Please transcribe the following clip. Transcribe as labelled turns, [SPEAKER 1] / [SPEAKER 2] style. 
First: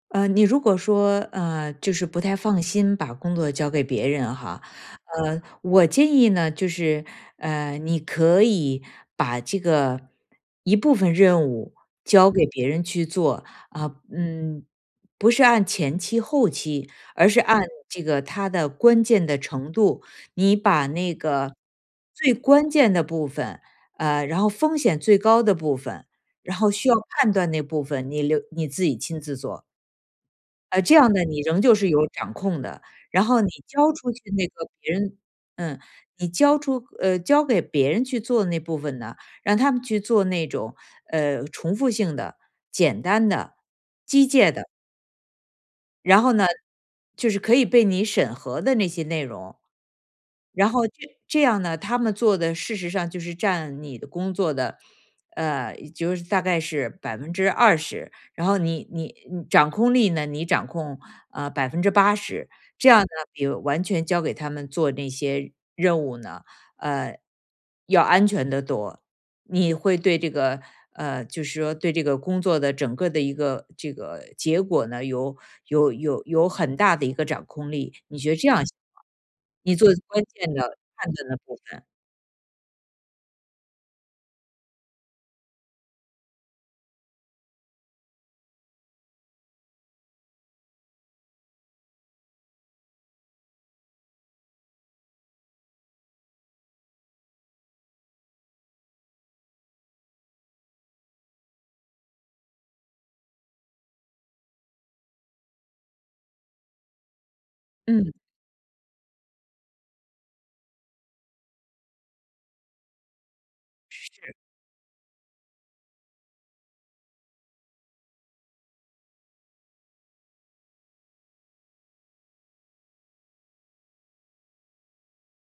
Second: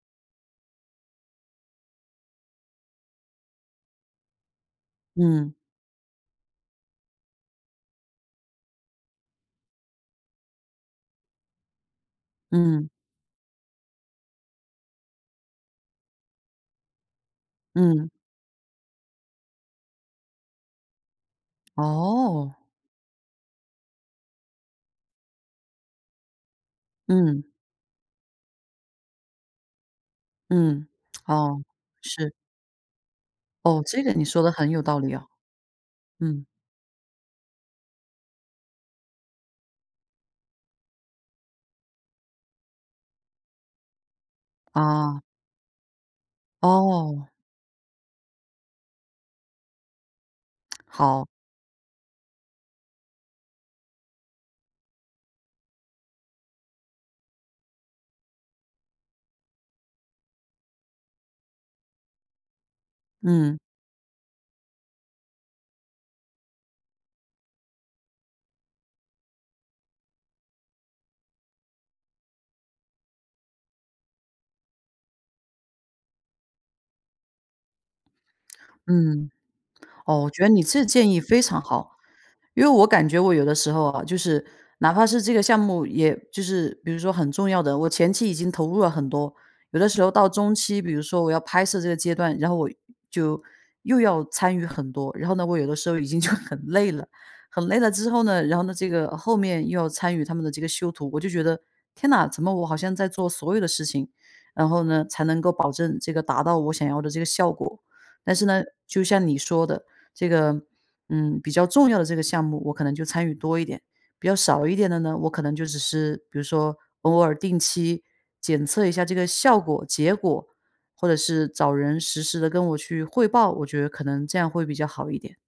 [SPEAKER 1] 呃，你如果说，呃，就是不太放心把工作交给别人哈，呃，
[SPEAKER 2] 嗯。
[SPEAKER 1] 我建议呢，就是，呃，你可以把这个一部分任务交给别人
[SPEAKER 2] 嗯。
[SPEAKER 1] 去做，啊，嗯，不是按前期、后期，而是按这
[SPEAKER 2] 嗯。
[SPEAKER 1] 个它的关键的程度。你把那个最
[SPEAKER 2] 哦。
[SPEAKER 1] 关键的部分，呃，然后风险最高的部分，然后需要判
[SPEAKER 2] 嗯。
[SPEAKER 1] 断那部分，你留你自己亲自做。呃，
[SPEAKER 2] 嗯，
[SPEAKER 1] 这样 呢，你仍
[SPEAKER 2] 哦，
[SPEAKER 1] 旧是有掌
[SPEAKER 2] 是。
[SPEAKER 1] 控的，然后你
[SPEAKER 2] 哦，
[SPEAKER 1] 交
[SPEAKER 2] 这
[SPEAKER 1] 出
[SPEAKER 2] 个
[SPEAKER 1] 去
[SPEAKER 2] 你说
[SPEAKER 1] 那
[SPEAKER 2] 得
[SPEAKER 1] 个
[SPEAKER 2] 很有
[SPEAKER 1] 别
[SPEAKER 2] 道理
[SPEAKER 1] 人
[SPEAKER 2] 哦，
[SPEAKER 1] 嗯，你
[SPEAKER 2] 嗯。
[SPEAKER 1] 交出呃，交给别人去做的那部分呢，让他们去做那种，呃，重复性的、简单的、机械的。
[SPEAKER 2] 哦。
[SPEAKER 1] 然后呢，就
[SPEAKER 2] 哦。
[SPEAKER 1] 是可以被你审核的那些内容。然 后这
[SPEAKER 2] 好。
[SPEAKER 1] 这样呢，他们做的事实上就是占你的工作的，呃，就是大概是20%，然后你你你掌控力呢，你掌控，啊，80%，这样呢，比
[SPEAKER 2] 嗯。
[SPEAKER 1] 完全交给他们做那些任务呢，呃，要安全得多，你会对这个呃，就是说对这个工作的整个的一个这个结果呢，有有有有很大的一个掌控力。你觉得这样行 吗？
[SPEAKER 2] 嗯，
[SPEAKER 1] 你做
[SPEAKER 2] 哦，
[SPEAKER 1] 关
[SPEAKER 2] 我觉得
[SPEAKER 1] 键
[SPEAKER 2] 你
[SPEAKER 1] 的、
[SPEAKER 2] 这个建
[SPEAKER 1] 判
[SPEAKER 2] 议
[SPEAKER 1] 断的
[SPEAKER 2] 非
[SPEAKER 1] 部
[SPEAKER 2] 常
[SPEAKER 1] 分。
[SPEAKER 2] 好。因为我感觉我有的时候啊，就是哪怕是这个项目，也就是比如说很重要的，我前期已经投入了很多。有的时候到中期，比如说我要拍摄这个阶段，然后我就又要参与很多。然后呢，我有的时候已经就很累了，很累了之后呢，然后呢，这个后面又要参与他们的这个修图，我就觉得：“天呐，怎么我好像在做所有的事情，然后呢，才能够保证这个达到我想要的这个效果。”
[SPEAKER 1] 嗯。
[SPEAKER 2] 但是呢，就像你说的，这个，嗯，比较重要的这个项目，我可能就参与多一点。比
[SPEAKER 1] 是。
[SPEAKER 2] 较少一点的呢，我可能就只是，比如说偶尔定期检测一下这个效果、结果，或者是找人实时地跟我去汇报，我觉得可能这样会比较好一点。